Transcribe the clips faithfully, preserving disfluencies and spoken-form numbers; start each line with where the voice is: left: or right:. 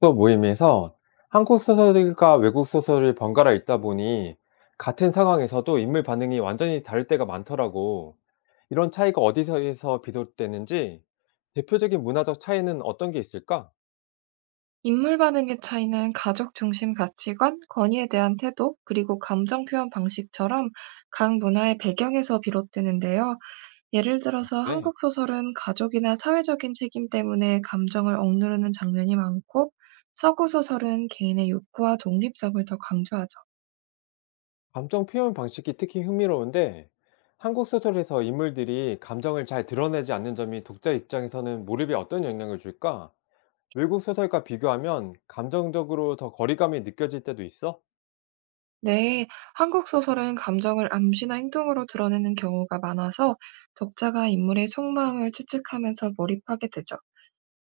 left: 독서 모임에서 한국 소설과 외국 소설을 번갈아 읽다 보니 같은 상황에서도 인물 반응이 완전히 다를 때가 많더라고. 이런 차이가 어디서에서 비롯되는지 대표적인 문화적 차이는 어떤 게 있을까?
right: 인물 반응의 차이는 가족 중심 가치관, 권위에 대한 태도, 그리고 감정 표현 방식처럼 각 문화의 배경에서 비롯되는데요. 예를 들어서
left: 그래.
right: 한국 소설은 가족이나 사회적인 책임 때문에 감정을 억누르는 장면이 많고, 서구 소설은 개인의 욕구와 독립성을 더 강조하죠.
left: 감정 표현 방식이 특히 흥미로운데 한국 소설에서 인물들이 감정을 잘 드러내지 않는 점이 독자 입장에서는 몰입에 어떤 영향을 줄까? 외국 소설과 비교하면 감정적으로 더 거리감이 느껴질 때도 있어?
right: 네, 한국 소설은 감정을 암시나 행동으로 드러내는 경우가 많아서 독자가 인물의 속마음을 추측하면서 몰입하게 되죠.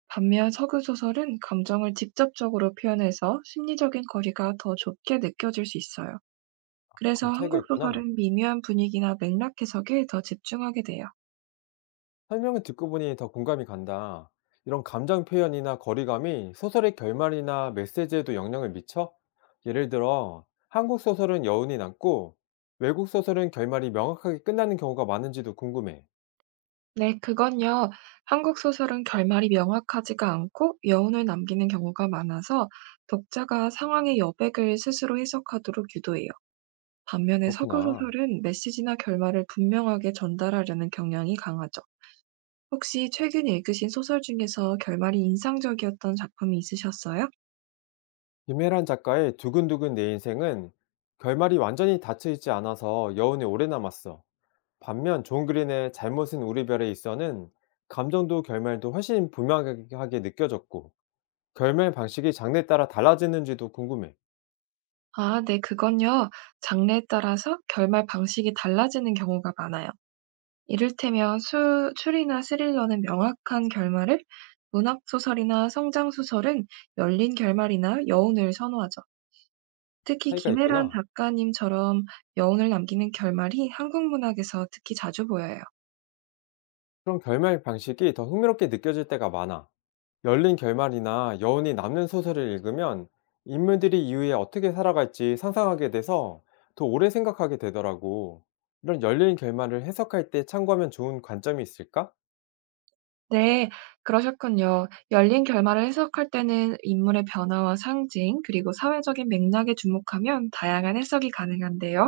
right: 반면 서구 소설은 감정을 직접적으로 표현해서 심리적인 거리가 더 좁게 느껴질 수 있어요. 그래서
left: 그런 차이가
right: 한국
left: 있구나.
right: 소설은 미묘한 분위기나 맥락 해석에 더 집중하게 돼요.
left: 설명을 듣고 보니 더 공감이 간다. 이런 감정 표현이나 거리감이 소설의 결말이나 메시지에도 영향을 미쳐? 예를 들어, 한국 소설은 여운이 남고, 외국 소설은 결말이 명확하게 끝나는 경우가 많은지도 궁금해.
right: 네, 그건요. 한국 소설은 결말이 명확하지가 않고 여운을 남기는 경우가 많아서 독자가 상황의 여백을 스스로 해석하도록 유도해요. 반면에 서구
left: 그렇구나.
right: 소설은 메시지나 결말을 분명하게 전달하려는 경향이 강하죠. 혹시 최근 읽으신 소설 중에서 결말이 인상적이었던 작품이 있으셨어요?
left: 김혜란 작가의 두근두근 내 인생은 결말이 완전히 닫혀있지 않아서 여운이 오래 남았어. 반면 존 그린의 잘못은 우리 별에 있어는 감정도 결말도 훨씬 분명하게 느껴졌고, 결말 방식이 장르에 따라 달라지는지도 궁금해.
right: 아, 네, 그건요. 장르에 따라서 결말 방식이 달라지는 경우가 많아요. 이를테면 수, 추리나 스릴러는 명확한 결말을, 문학소설이나 성장소설은 열린 결말이나 여운을 선호하죠. 특히
left: 차이가
right: 김혜란
left: 있구나.
right: 작가님처럼 여운을 남기는 결말이 한국 문학에서 특히 자주 보여요.
left: 그럼 결말 방식이 더 흥미롭게 느껴질 때가 많아. 열린 결말이나 여운이 남는 소설을 읽으면 인물들이 이후에 어떻게 살아갈지 상상하게 돼서 더 오래 생각하게 되더라고. 이런 열린 결말을 해석할 때 참고하면 좋은 관점이 있을까?
right: 네, 그러셨군요. 열린 결말을 해석할 때는 인물의 변화와 상징, 그리고 사회적인 맥락에 주목하면 다양한 해석이 가능한데요.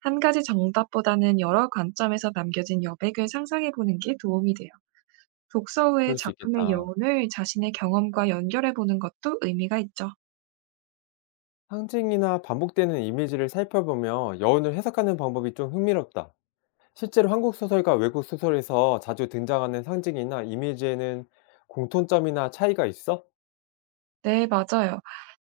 right: 한 가지 정답보다는 여러 관점에서 남겨진 여백을 상상해 보는 게 도움이 돼요. 독서 후에
left: 그럴 수
right: 작품의
left: 있겠다.
right: 여운을 자신의 경험과 연결해 보는 것도 의미가 있죠.
left: 상징이나 반복되는 이미지를 살펴보며 여운을 해석하는 방법이 좀 흥미롭다. 실제로 한국 소설과 외국 소설에서 자주 등장하는 상징이나 이미지에는 공통점이나 차이가 있어?
right: 네, 맞아요.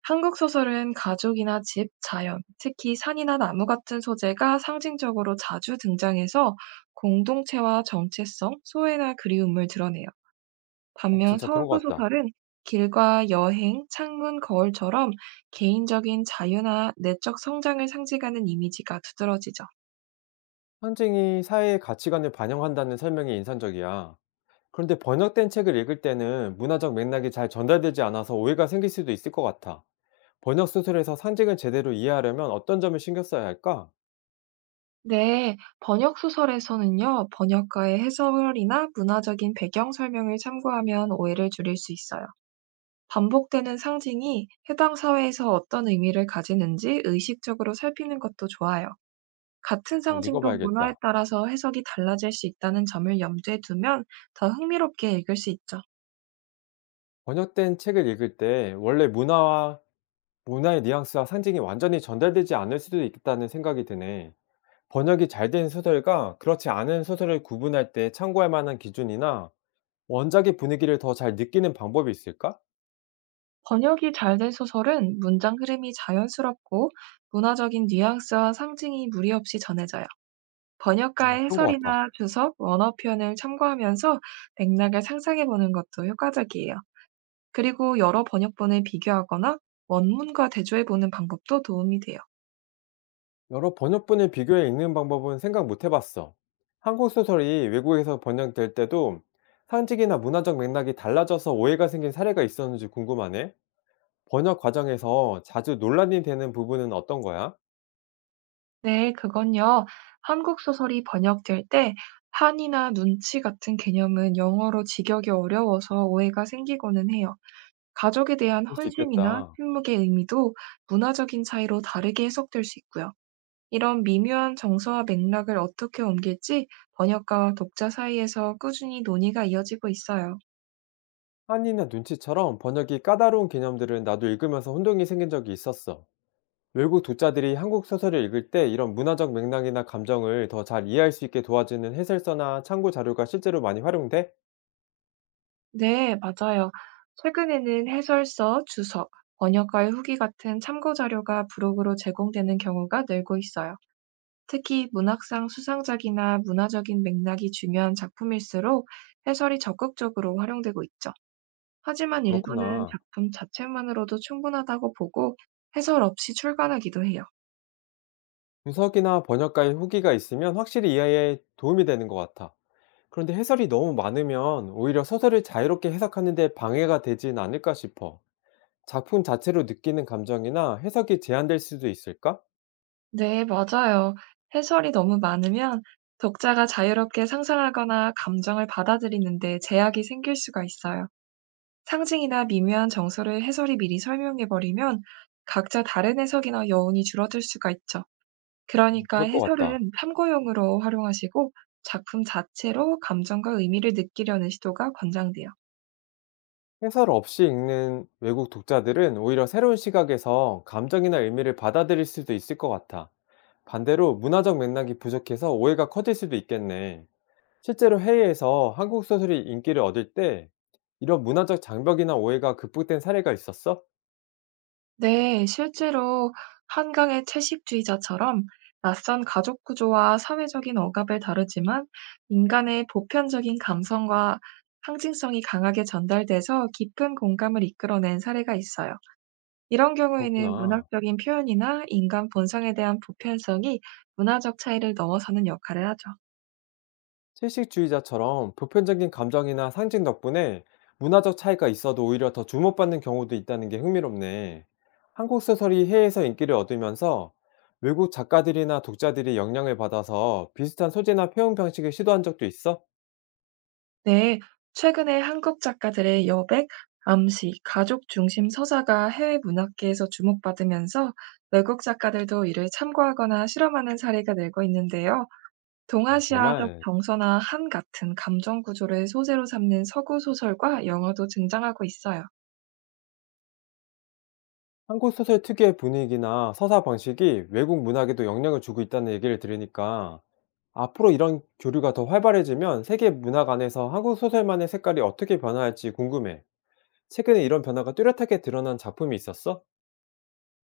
right: 한국 소설은 가족이나 집, 자연, 특히 산이나 나무 같은 소재가 상징적으로 자주 등장해서 공동체와 정체성, 소외나 그리움을 드러내요.
left: 어,
right: 반면
left: 진짜 그런
right: 서구
left: 것 같다.
right: 소설은 길과 여행, 창문, 거울처럼 개인적인 자유나 내적 성장을 상징하는 이미지가 두드러지죠.
left: 상징이 사회의 가치관을 반영한다는 설명이 인상적이야. 그런데 번역된 책을 읽을 때는 문화적 맥락이 잘 전달되지 않아서 오해가 생길 수도 있을 것 같아. 번역 소설에서 상징을 제대로 이해하려면 어떤 점을 신경 써야 할까?
right: 네, 번역 소설에서는요, 번역가의 해설이나 문화적인 배경 설명을 참고하면 오해를 줄일 수 있어요. 반복되는 상징이 해당 사회에서 어떤 의미를 가지는지 의식적으로 살피는 것도 좋아요. 같은
left: 잘
right: 상징도 문화에
left: 읽어봐야겠다.
right: 따라서 해석이 달라질 수 있다는 점을 염두에 두면 더 흥미롭게 읽을 수 있죠.
left: 번역된 책을 읽을 때 원래 문화와 문화의 뉘앙스와 상징이 완전히 전달되지 않을 수도 있다는 생각이 드네. 번역이 잘 된 소설과 그렇지 않은 소설을 구분할 때 참고할 만한 기준이나 원작의 분위기를 더 잘 느끼는 방법이 있을까?
right: 번역이 잘된 소설은 문장 흐름이 자연스럽고 문화적인 뉘앙스와 상징이 무리 없이 전해져요.
left: 어,
right: 번역가의
left: 그런 것 같아.
right: 해설이나 주석, 원어 표현을 참고하면서 맥락을 상상해 보는 것도 효과적이에요. 그리고 여러 번역본을 비교하거나 원문과 대조해 보는 방법도 도움이 돼요.
left: 여러 번역본을 비교해 읽는 방법은 생각 못 해봤어. 한국 소설이 외국에서 번역될 때도 상징이나 문화적 맥락이 달라져서 오해가 생긴 사례가 있었는지 궁금하네. 번역 과정에서 자주 논란이 되는 부분은 어떤 거야?
right: 네, 그건요. 한국 소설이 번역될 때 한이나 눈치 같은 개념은 영어로 직역이 어려워서 오해가 생기고는 해요. 가족에 대한
left: 그럴 수
right: 헌신이나
left: 있겠다.
right: 침묵의 의미도 문화적인 차이로 다르게 해석될 수 있고요. 이런 미묘한 정서와 맥락을 어떻게 옮길지 번역가와 독자 사이에서 꾸준히 논의가 이어지고 있어요.
left: 한이나 눈치처럼 번역이 까다로운 개념들은 나도 읽으면서 혼동이 생긴 적이 있었어. 외국 독자들이 한국 소설을 읽을 때 이런 문화적 맥락이나 감정을 더 잘 이해할 수 있게 도와주는 해설서나 참고 자료가 실제로 많이 활용돼?
right: 네, 맞아요. 최근에는 해설서, 주석, 번역가의 후기 같은 참고 자료가 부록으로 제공되는 경우가 늘고 있어요. 특히 문학상 수상작이나 문화적인 맥락이 중요한 작품일수록 해설이 적극적으로 활용되고 있죠. 하지만 일부는
left: 그렇구나.
right: 작품 자체만으로도 충분하다고 보고 해설 없이 출간하기도 해요.
left: 분석이나 번역가의 후기가 있으면 확실히 이해에 도움이 되는 것 같아. 그런데 해설이 너무 많으면 오히려 소설을 자유롭게 해석하는 데 방해가 되진 않을까 싶어. 작품 자체로 느끼는 감정이나 해석이 제한될 수도 있을까?
right: 네, 맞아요. 해설이 너무 많으면 독자가 자유롭게 상상하거나 감정을 받아들이는데 제약이 생길 수가 있어요. 상징이나 미묘한 정서를 해설이 미리 설명해 버리면 각자 다른 해석이나 여운이 줄어들 수가 있죠. 그러니까
left: 그럴 것 같다.
right: 해설은 참고용으로 활용하시고 작품 자체로 감정과 의미를 느끼려는 시도가 권장돼요.
left: 해설 없이 읽는 외국 독자들은 오히려 새로운 시각에서 감정이나 의미를 받아들일 수도 있을 것 같아. 반대로 문화적 맥락이 부족해서 오해가 커질 수도 있겠네. 실제로 해외에서 한국 소설이 인기를 얻을 때 이런 문화적 장벽이나 오해가 극복된 사례가 있었어?
right: 네, 실제로 한강의 채식주의자처럼 낯선 가족 구조와 사회적인 억압을 다루지만 인간의 보편적인 감성과 상징성이 강하게 전달돼서 깊은 공감을 이끌어낸 사례가 있어요. 이런 경우에는
left: 그렇구나.
right: 문학적인 표현이나 인간 본성에 대한 보편성이 문화적 차이를 넘어서는 역할을 하죠.
left: 채식주의자처럼 보편적인 감정이나 상징 덕분에 문화적 차이가 있어도 오히려 더 주목받는 경우도 있다는 게 흥미롭네. 한국 소설이 해외에서 인기를 얻으면서 외국 작가들이나 독자들이 영향을 받아서 비슷한 소재나 표현 방식을 시도한 적도 있어?
right: 네, 최근에 한국 작가들의 여백, 암시, 가족 중심 서사가 해외 문학계에서 주목받으면서 외국 작가들도 이를 참고하거나 실험하는 사례가 늘고 있는데요.
left: 아,
right: 동아시아적
left: 정말.
right: 정서나 한 같은 감정 구조를 소재로 삼는 서구 소설과 영화도 등장하고 있어요.
left: 한국 소설 특유의 분위기나 서사 방식이 외국 문학에도 영향을 주고 있다는 얘기를 들으니까 앞으로 이런 교류가 더 활발해지면 세계 문학 안에서 한국 소설만의 색깔이 어떻게 변화할지 궁금해. 최근에 이런 변화가 뚜렷하게 드러난 작품이 있었어?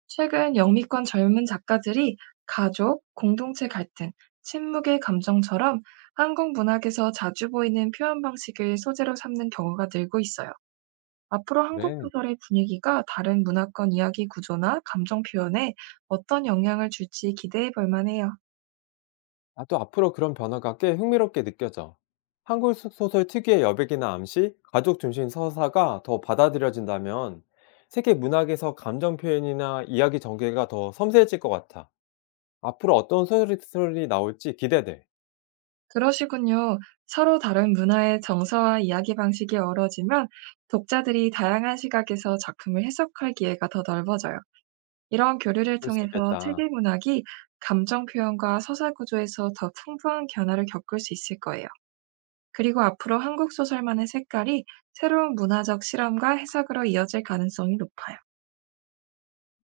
right: 최근 영미권 젊은 작가들이 가족, 공동체 갈등, 침묵의 감정처럼 한국 문학에서 자주 보이는 표현 방식을 소재로 삼는 경우가 늘고 있어요. 앞으로 한국
left: 그래.
right: 소설의 분위기가 다른 문화권 이야기 구조나 감정 표현에 어떤 영향을 줄지 기대해 볼 만해요.
left: 나도 앞으로 그런 변화가 꽤 흥미롭게 느껴져. 한국 소- 소설 특유의 여백이나 암시, 가족 중심 서사가 더 받아들여진다면 세계 문학에서 감정 표현이나 이야기 전개가 더 섬세해질 것 같아. 앞으로 어떤 소설이 나올지 기대돼.
right: 그러시군요. 서로 다른 문화의 정서와 이야기 방식이 어우러지면 독자들이 다양한 시각에서 작품을 해석할 기회가 더 넓어져요. 이런 교류를
left: 그럴 수
right: 통해서 세계
left: 있겠다.
right: 문학이 감정 표현과 서사 구조에서 더 풍부한 변화를 겪을 수 있을 거예요. 그리고 앞으로 한국 소설만의 색깔이 새로운 문화적 실험과 해석으로 이어질 가능성이 높아요.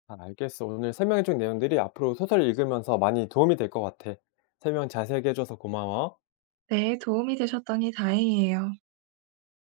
left: 잘 알겠어. 오늘 설명해 준 내용들이 앞으로 소설 읽으면서 많이 도움이 될 것 같아. 설명 자세하게 해 줘서 고마워.
right: 네, 도움이 되셨더니 다행이에요.